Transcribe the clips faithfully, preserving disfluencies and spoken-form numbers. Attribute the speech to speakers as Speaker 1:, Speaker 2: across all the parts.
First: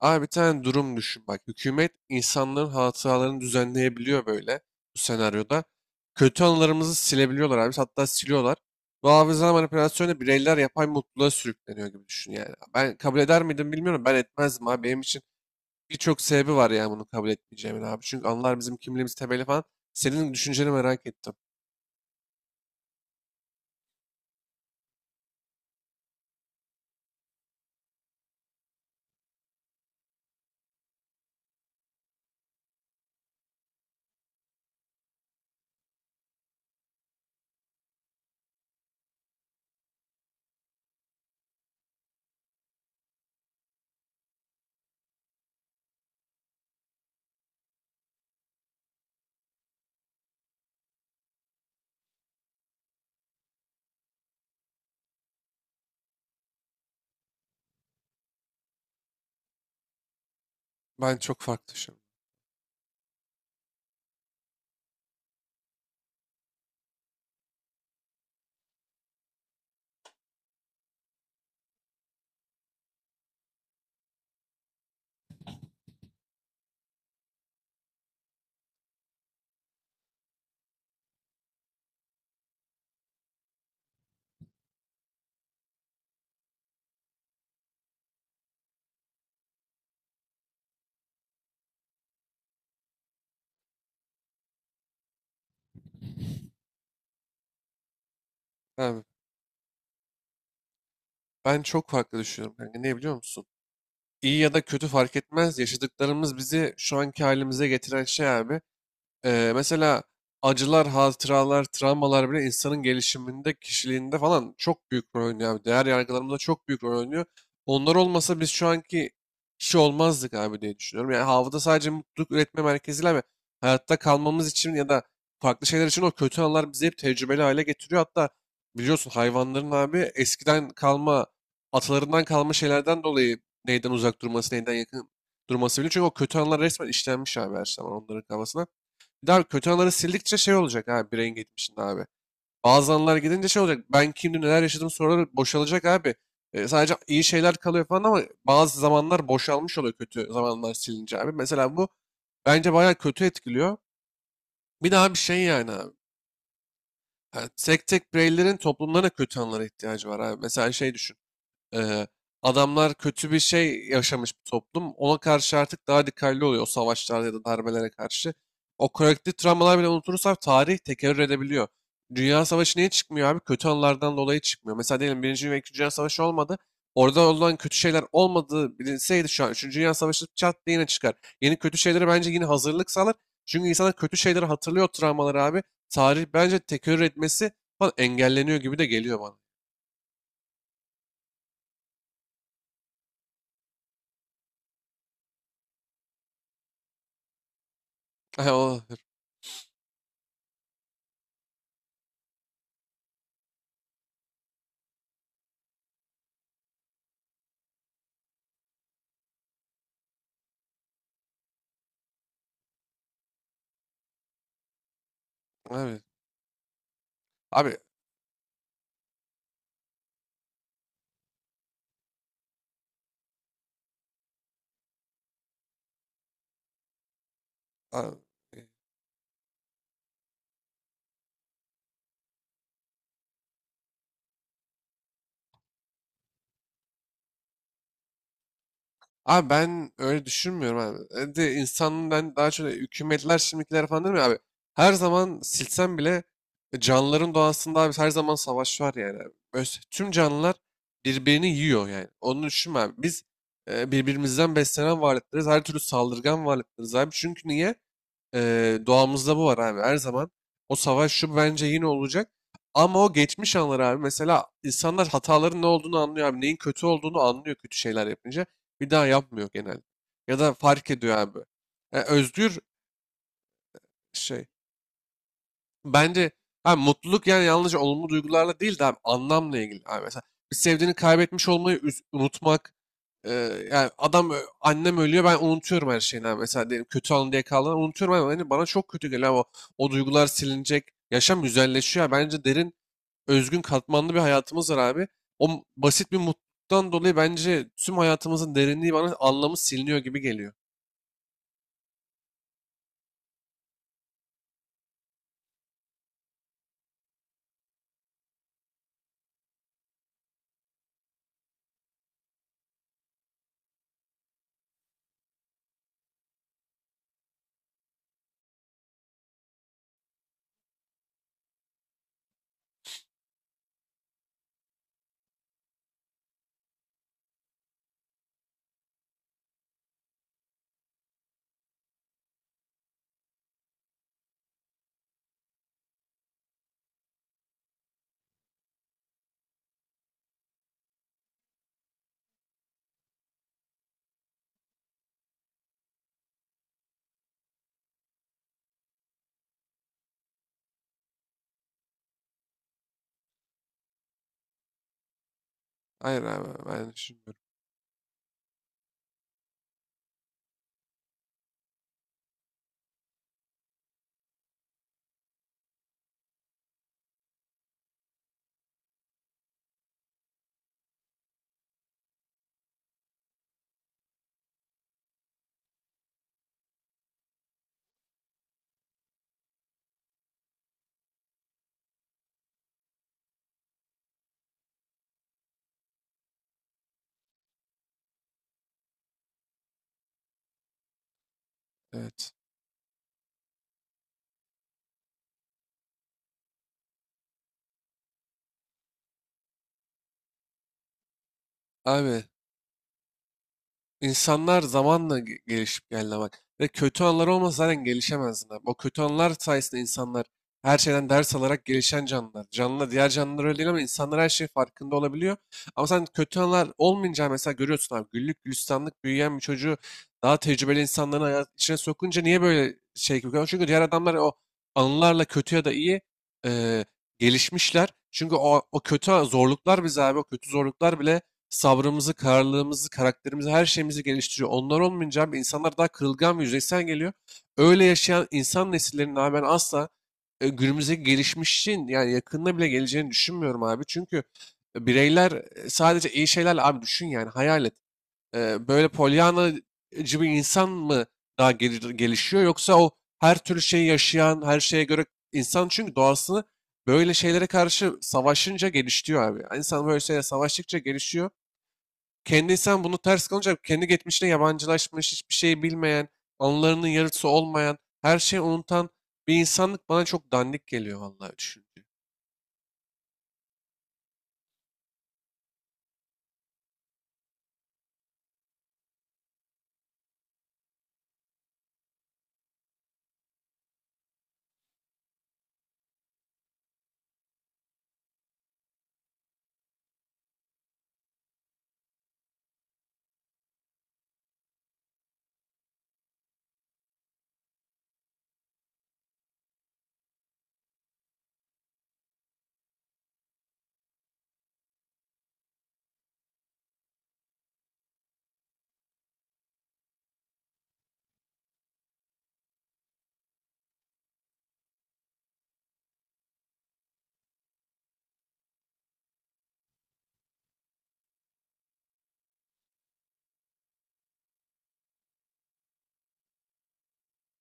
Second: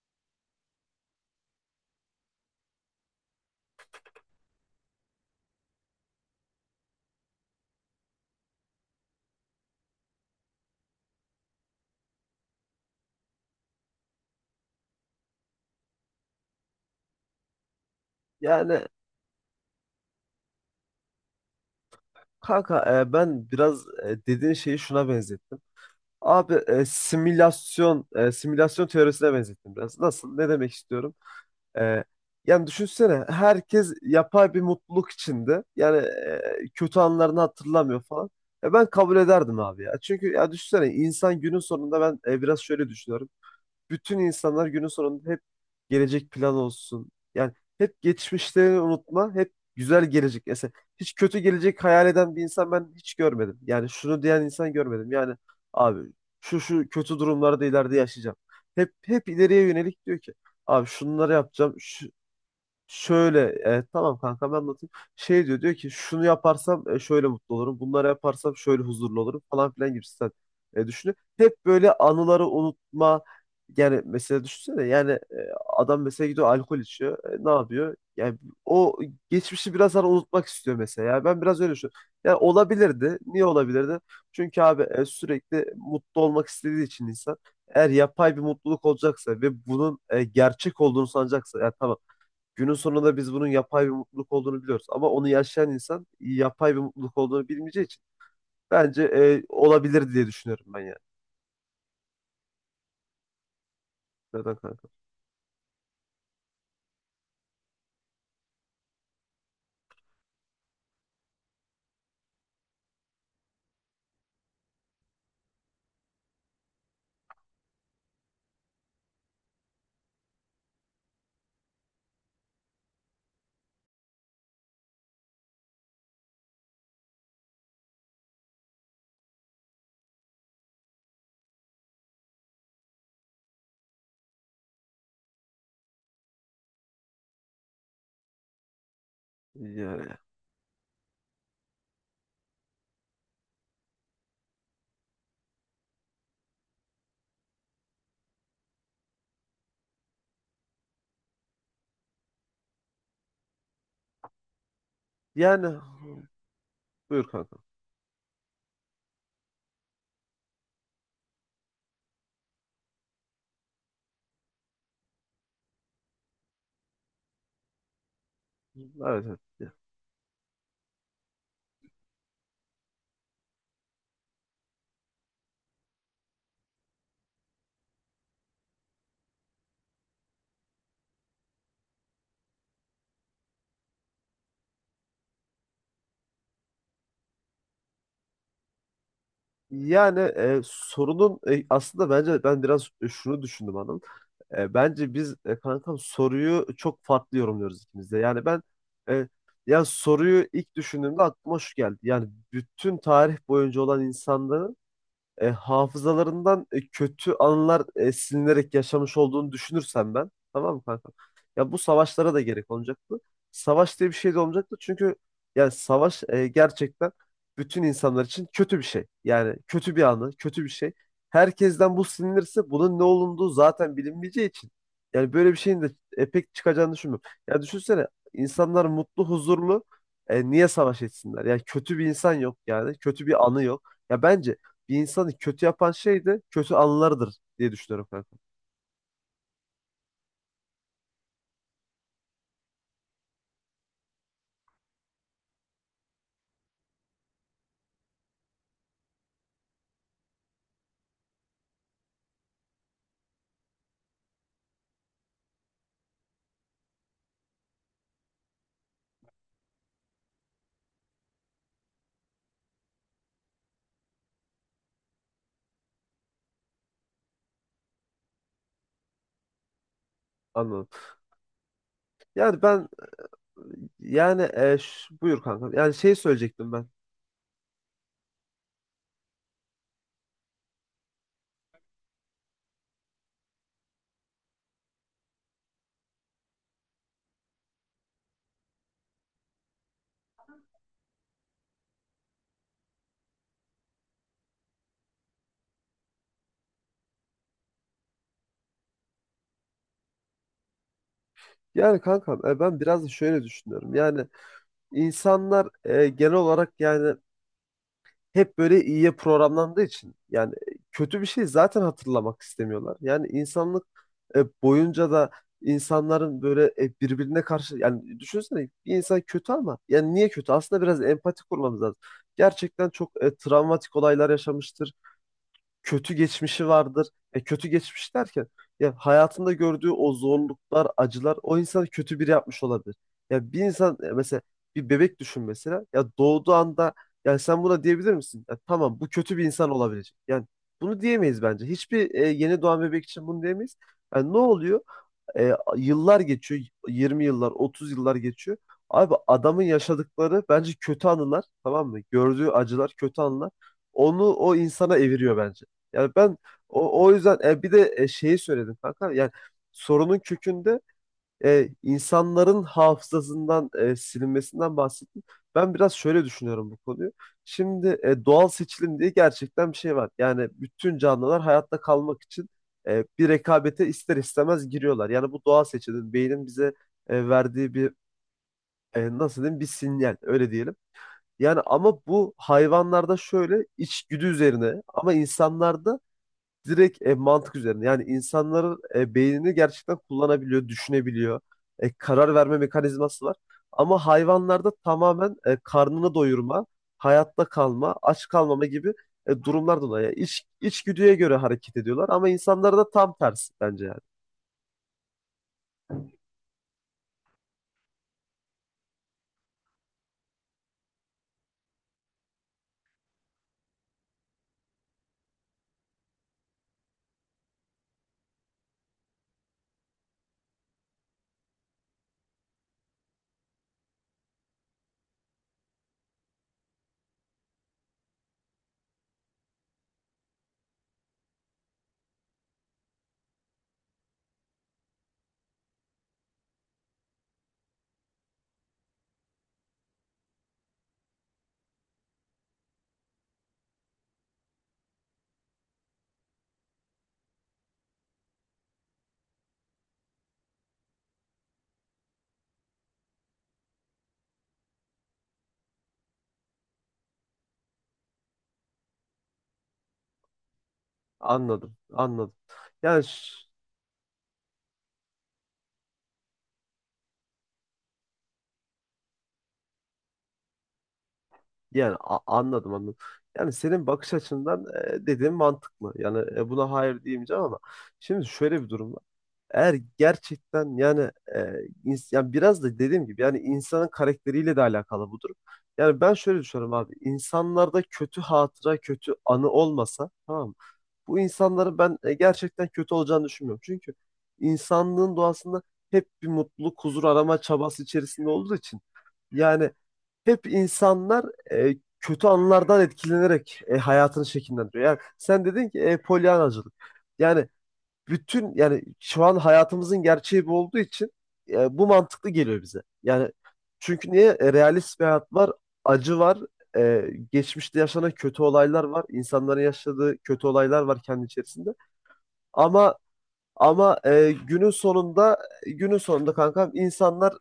Speaker 1: Abi bir tane durum düşün bak. Hükümet insanların hatalarını düzenleyebiliyor böyle bu senaryoda. Kötü anılarımızı silebiliyorlar abi. Hatta siliyorlar. Bu hafıza manipülasyonu bireyler yapay mutluluğa sürükleniyor gibi düşün yani. Ben kabul eder miydim bilmiyorum. Ben etmezdim abi. Benim için birçok sebebi var yani bunu kabul etmeyeceğimin abi. Çünkü anılar bizim
Speaker 2: Yani
Speaker 1: kimliğimiz temeli falan. Senin düşünceni merak ettim.
Speaker 2: kanka, e, ben biraz e, dediğin şeyi şuna benzettim. Abi e, simülasyon e, simülasyon teorisine benzettim biraz. Nasıl? Ne demek istiyorum? E, Yani düşünsene, herkes yapay bir mutluluk içinde. Yani e, kötü anlarını hatırlamıyor falan. E, ben kabul ederdim abi ya. Çünkü ya düşünsene, insan günün sonunda, ben e, biraz şöyle düşünüyorum. Bütün insanlar günün sonunda hep gelecek plan olsun. Yani hep geçmişlerini unutma, hep güzel gelecek. Mesela hiç kötü gelecek hayal eden bir insan ben hiç görmedim. Yani şunu diyen insan görmedim. Yani abi, şu şu kötü durumlarda ileride yaşayacağım. Hep hep ileriye yönelik diyor ki abi
Speaker 1: Ben
Speaker 2: şunları
Speaker 1: çok farklı
Speaker 2: yapacağım.
Speaker 1: düşünüyorum.
Speaker 2: Şu, Şöyle e, tamam kanka, ben anlatayım. Şey diyor diyor ki, şunu yaparsam e, şöyle mutlu olurum. Bunları yaparsam şöyle huzurlu olurum falan filan gibisinden e, düşünüyor. Hep böyle anıları unutma. Yani mesela düşünsene, yani e, adam mesela gidiyor alkol içiyor. E, ne yapıyor? Yani o geçmişi biraz hani unutmak istiyor mesela. Yani ben biraz öyle düşünüyorum. Yani olabilirdi. Niye olabilirdi? Çünkü abi e, sürekli mutlu olmak istediği için insan, eğer yapay bir mutluluk olacaksa ve bunun e, gerçek olduğunu sanacaksa, ya tamam. Günün sonunda biz bunun yapay bir mutluluk olduğunu biliyoruz. Ama onu yaşayan insan yapay bir mutluluk olduğunu bilmeyeceği için
Speaker 1: Abi,
Speaker 2: bence e, olabilir diye düşünüyorum ben yani.
Speaker 1: ben çok farklı düşünüyorum kanka. Ne biliyor musun? İyi ya
Speaker 2: Neden
Speaker 1: da kötü
Speaker 2: kanka?
Speaker 1: fark etmez. Yaşadıklarımız bizi şu anki halimize getiren şey abi. Ee, mesela acılar, hatıralar, travmalar bile insanın gelişiminde, kişiliğinde falan çok büyük rol oynuyor abi. Değer yargılarımızda çok büyük rol oynuyor. Onlar olmasa biz şu anki kişi olmazdık abi diye düşünüyorum. Yani havada sadece mutluluk üretme merkeziyle ve hayatta kalmamız için ya da farklı şeyler için o kötü anlar bizi hep tecrübeli hale getiriyor. Hatta biliyorsun hayvanların abi eskiden kalma, atalarından kalma şeylerden dolayı neyden uzak durması, neyden yakın durması bile. Çünkü o kötü anlar resmen işlenmiş abi her zaman onların kafasına. Bir daha kötü anıları
Speaker 2: Yani,
Speaker 1: sildikçe şey olacak abi bireyin geçmişinde abi. Bazı anılar gidince şey olacak. Ben kimdim neler yaşadım soruları boşalacak abi. E, sadece iyi şeyler kalıyor falan ama bazı zamanlar boşalmış oluyor kötü zamanlar silince abi. Mesela bu bence bayağı kötü etkiliyor. Bir daha bir şey
Speaker 2: yani
Speaker 1: yani abi.
Speaker 2: buyur
Speaker 1: Yani
Speaker 2: kanka.
Speaker 1: tek tek bireylerin toplumlarına kötü anılara ihtiyacı var abi. Mesela şey düşün. Ee, adamlar kötü bir şey yaşamış bir toplum. Ona karşı artık daha dikkatli oluyor o savaşlarda ya da darbelere karşı. O
Speaker 2: Evet,
Speaker 1: kolektif
Speaker 2: evet. Ya.
Speaker 1: travmalar bile unutursak tarih tekerrür edebiliyor. Dünya Savaşı niye çıkmıyor abi? Kötü anılardan dolayı çıkmıyor. Mesela diyelim Birinci ve İkinci Dünya Savaşı olmadı. Orada olan kötü şeyler olmadığı bilinseydi şu an Üçüncü Dünya Savaşı çat diye yine çıkar. Yeni kötü şeylere bence yine hazırlık sağlar. Çünkü insanlar kötü şeyleri hatırlıyor o travmaları abi. Tarih bence tekerrür etmesi falan engelleniyor gibi de geliyor bana.
Speaker 2: Yani e, sorunun e, aslında bence ben biraz e, şunu düşündüm hanım. E, bence biz, e, kankam, soruyu çok farklı yorumluyoruz ikimiz de. Yani ben, e, ya soruyu ilk düşündüğümde aklıma şu geldi. Yani bütün tarih boyunca olan insanların e, hafızalarından e, kötü anılar e, silinerek yaşamış olduğunu düşünürsem ben, tamam mı kanka? Ya bu savaşlara da gerek olmayacaktı. Savaş diye bir şey de olmayacaktı, çünkü yani
Speaker 1: Abi,
Speaker 2: savaş e, gerçekten
Speaker 1: abi
Speaker 2: bütün insanlar için kötü bir şey. Yani kötü bir anı, kötü bir şey. Herkesten bu silinirse bunun ne olunduğu zaten bilinmeyeceği için yani böyle bir şeyin de e, pek çıkacağını düşünmüyorum. Ya düşünsene,
Speaker 1: Abi,
Speaker 2: insanlar mutlu, huzurlu. E, niye savaş etsinler? Yani kötü bir insan yok yani. Kötü bir anı yok. Ya bence bir insanı kötü yapan şey de kötü anılarıdır diye düşünüyorum kanka.
Speaker 1: abi ben öyle düşünmüyorum abi. E De insanın ben daha çok hükümetler şimdikiler falan değil mi abi? Her zaman silsem bile e, canlıların doğasında abi her zaman savaş var yani abi. Öz- Tüm canlılar birbirini yiyor yani. Onu düşünme abi. Biz e, birbirimizden beslenen varlıklarız. Her türlü saldırgan varlıklarız abi. Çünkü niye? Eee, doğamızda bu var abi. Her zaman o savaş şu bence yine olacak. Ama o geçmiş anlar abi. Mesela insanlar hataların ne olduğunu anlıyor abi. Neyin kötü olduğunu anlıyor kötü şeyler yapınca. Bir daha yapmıyor genelde. Ya da
Speaker 2: Anladım.
Speaker 1: fark ediyor abi. E, özgür
Speaker 2: Yani ben, yani
Speaker 1: şey.
Speaker 2: e, ş- buyur kanka. Yani şey
Speaker 1: Bence
Speaker 2: söyleyecektim
Speaker 1: abi
Speaker 2: ben.
Speaker 1: mutluluk yani yalnızca olumlu duygularla değil de abi anlamla ilgili. Abi mesela bir sevdiğini kaybetmiş olmayı üz- unutmak. Eee, yani adam ö- annem ölüyor ben unutuyorum her şeyini abi. Mesela diyelim kötü anı diye kaldığını unutuyorum ama hani bana çok kötü geliyor abi. o, o duygular silinecek. Yaşam güzelleşiyor, abi. Bence derin, özgün, katmanlı bir hayatımız var abi. O m- basit bir mutluluktan dolayı bence tüm hayatımızın derinliği bana anlamı siliniyor gibi geliyor.
Speaker 2: Yani kanka, e, ben biraz da şöyle düşünüyorum. Yani insanlar e, genel olarak yani hep böyle iyiye programlandığı için yani e, kötü bir şey zaten hatırlamak istemiyorlar. Yani insanlık e, boyunca da insanların böyle e, birbirine karşı, yani düşünsene, bir insan kötü ama yani niye kötü? Aslında biraz empati kurmamız lazım. Gerçekten çok e, travmatik olaylar yaşamıştır, kötü geçmişi vardır. E, kötü geçmiş derken, ya hayatında gördüğü o zorluklar, acılar o insanı kötü biri yapmış olabilir. Ya bir insan, e, mesela bir bebek düşün mesela. Ya doğduğu anda yani sen buna diyebilir misin? Ya tamam, bu kötü bir insan olabilecek. Yani bunu diyemeyiz bence. Hiçbir e, yeni doğan bebek için bunu diyemeyiz. Yani ne oluyor? E, Yıllar geçiyor. yirmi yıllar, otuz yıllar geçiyor. Abi adamın yaşadıkları bence kötü anılar, tamam mı? Gördüğü acılar, kötü anılar. Onu o insana eviriyor bence. Yani
Speaker 1: Hayır
Speaker 2: ben
Speaker 1: abi ben
Speaker 2: o, o yüzden
Speaker 1: düşünmüyorum.
Speaker 2: e, bir de e, şeyi söyledim kanka. Yani sorunun kökünde e, insanların hafızasından e, silinmesinden bahsettim. Ben biraz şöyle düşünüyorum bu konuyu. Şimdi e, doğal seçilim diye gerçekten bir şey var. Yani bütün canlılar hayatta kalmak için e, bir rekabete ister istemez giriyorlar. Yani bu doğal seçilim beynin bize e, verdiği bir, e, nasıl diyeyim, bir sinyal öyle diyelim. Yani ama bu hayvanlarda şöyle içgüdü üzerine, ama insanlarda direkt e, mantık üzerine. Yani insanların e, beynini gerçekten kullanabiliyor, düşünebiliyor. E,
Speaker 1: Evet.
Speaker 2: karar verme mekanizması var. Ama hayvanlarda tamamen e, karnını doyurma, hayatta kalma, aç kalmama gibi e, durumlar dolayı. Yani İç, içgüdüye göre hareket ediyorlar,
Speaker 1: Abi
Speaker 2: ama insanlarda tam tersi bence yani.
Speaker 1: İnsanlar zamanla ge- gelişip geldi bak. Ve kötü anlar olmasa zaten gelişemezdin abi. O kötü anlar sayesinde insanlar her şeyden ders alarak gelişen canlılar. Canlı diğer canlılar öyle değil ama insanlar her şeyin farkında olabiliyor. Ama sen kötü anlar olmayınca mesela görüyorsun abi güllük gülistanlık büyüyen bir çocuğu daha tecrübeli insanların hayat içine sokunca niye böyle şey gibi görüyorsun? Çünkü diğer adamlar o anılarla kötü ya da iyi eee, gelişmişler. Çünkü o, o kötü zorluklar bize abi o kötü zorluklar bile sabrımızı, kararlılığımızı, karakterimizi, her şeyimizi geliştiriyor. Onlar olmayınca abi insanlar daha kırılgan ve yüzeysel geliyor. Öyle yaşayan insan nesillerinin abi ben asla e, günümüzdeki gelişmişin yani yakında bile geleceğini düşünmüyorum abi. Çünkü bireyler e, sadece iyi şeylerle abi düşün yani hayal et. E, Böyle polyanacı bir insan mı daha gel- gelişiyor yoksa o her türlü şeyi yaşayan, her şeye göre insan çünkü doğasını böyle şeylere karşı savaşınca gelişiyor abi. İnsan böyle şeylere savaştıkça gelişiyor.
Speaker 2: Anladım, anladım.
Speaker 1: Kendi insan bunu
Speaker 2: Yani
Speaker 1: ters
Speaker 2: ş-
Speaker 1: kalınca kendi geçmişine yabancılaşmış, hiçbir şey bilmeyen, anılarının yarısı olmayan, her şeyi unutan bir insanlık bana çok dandik geliyor vallahi düşünce.
Speaker 2: yani a- Anladım, anladım. Yani senin bakış açından e, dediğin mantıklı. Yani, e, buna hayır diyemeyeceğim, ama şimdi şöyle bir durum var. Eğer gerçekten yani, e, ins- yani biraz da dediğim gibi yani insanın karakteriyle de alakalı bu durum. Yani ben şöyle düşünüyorum abi. İnsanlarda kötü hatıra, kötü anı olmasa, tamam mı? Bu insanların ben e, gerçekten kötü olacağını düşünmüyorum. Çünkü insanlığın doğasında hep bir mutluluk, huzur arama çabası içerisinde olduğu için yani hep insanlar e, kötü anlardan etkilenerek e, hayatını şekillendiriyor. Yani sen dedin ki e, polyanacılık. Yani bütün, yani şu an hayatımızın gerçeği bu olduğu için e, bu mantıklı geliyor bize. Yani çünkü niye? E, realist bir hayat var, acı var, e, geçmişte yaşanan kötü olaylar var, insanların yaşadığı kötü olaylar var kendi içerisinde. Ama ama e, günün sonunda günün sonunda kankam, insanlar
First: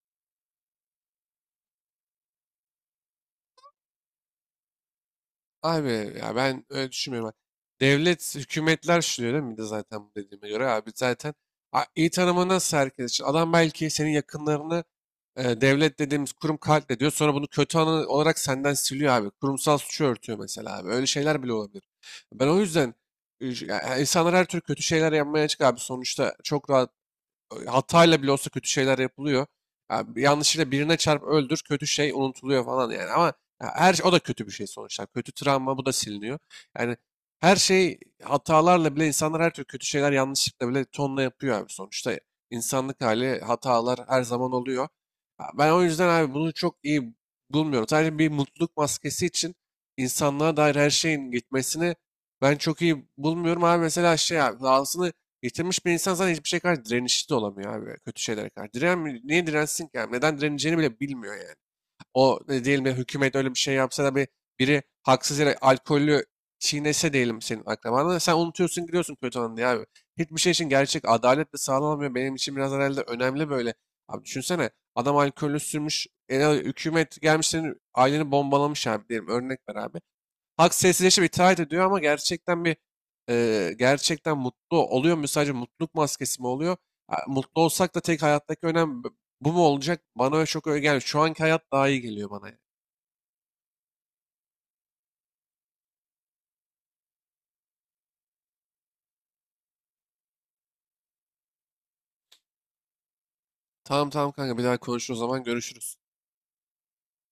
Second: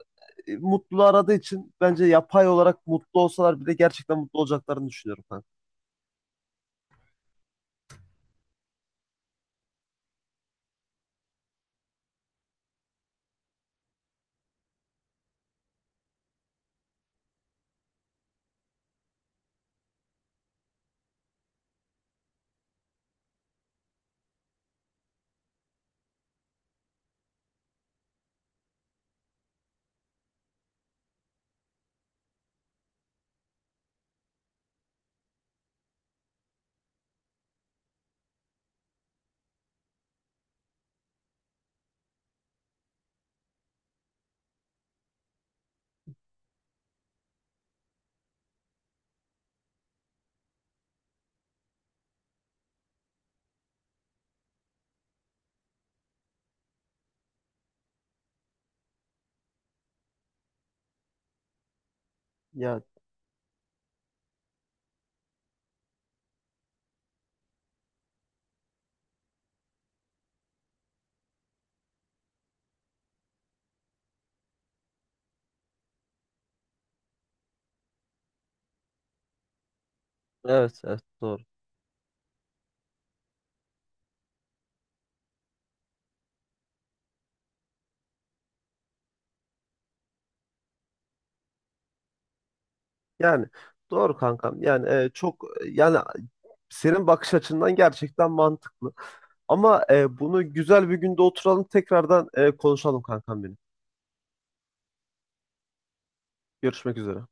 Speaker 2: e, mutluluğu aradığı için bence yapay olarak mutlu olsalar bile gerçekten mutlu olacaklarını düşünüyorum kanka.
Speaker 1: Abi ya ben öyle düşünmüyorum. Devlet, hükümetler şu diyor değil mi? Bir de zaten bu dediğime göre abi zaten a- iyi tanımı nasıl herkes için? Adam belki senin yakınlarını. E, devlet dediğimiz kurum katle diyor. Sonra bunu kötü anı olarak senden siliyor abi. Kurumsal suçu örtüyor mesela abi. Öyle şeyler bile olabilir. Ben o yüzden e, ya insanlar her türlü kötü şeyler yapmaya açık abi. Sonuçta çok rahat e, hatayla bile olsa kötü şeyler yapılıyor. Ya bir yanlışıyla birine çarp öldür kötü şey unutuluyor falan yani ama ya her şey, o da kötü bir şey sonuçta. Kötü travma bu da siliniyor. Yani her şey hatalarla bile insanlar her türlü kötü şeyler yanlışlıkla bile tonla yapıyor abi sonuçta. İnsanlık hali hatalar her zaman oluyor. Ya ben o yüzden abi bunu çok iyi bulmuyorum. Sadece bir mutluluk maskesi için insanlığa dair her şeyin gitmesini ben çok iyi bulmuyorum abi. Mesela şey abi, dahasını yitirmiş bir insan zaten hiçbir şey karşı direnişli de olamıyor abi. Kötü şeylere karşı. Diren, niye dirensin ki abi? Neden direneceğini bile bilmiyor yani. O ne
Speaker 2: Yani,
Speaker 1: diyelim ya hükümet öyle bir şey yapsa da bir biri haksız yere alkollü çiğnese diyelim senin akrabanı. Sen unutuyorsun gidiyorsun kötü anı diye abi. Hiçbir şey için gerçek adalet de sağlanamıyor. Benim için biraz herhalde önemli böyle. Abi düşünsene adam alkollü sürmüş. E, hükümet gelmiş senin aileni bombalamış abi diyelim. Örnek ver abi. Halk
Speaker 2: evet, evet,
Speaker 1: sessizleşip
Speaker 2: doğru.
Speaker 1: itaat ediyor ama gerçekten bir e, gerçekten mutlu oluyor mu? Sadece mutluluk maskesi mi oluyor? Ha, mutlu olsak da tek hayattaki önem b- bu mu olacak? Bana öyle çok öyle gelmiyor. Şu anki hayat daha iyi geliyor bana, yani.
Speaker 2: Yani doğru kankam. Yani e, çok, yani senin bakış açından gerçekten mantıklı. Ama e, bunu güzel bir günde oturalım, tekrardan e, konuşalım kankam benim.
Speaker 1: Tamam, tamam kanka bir daha konuşuruz o zaman görüşürüz.
Speaker 2: Görüşmek üzere.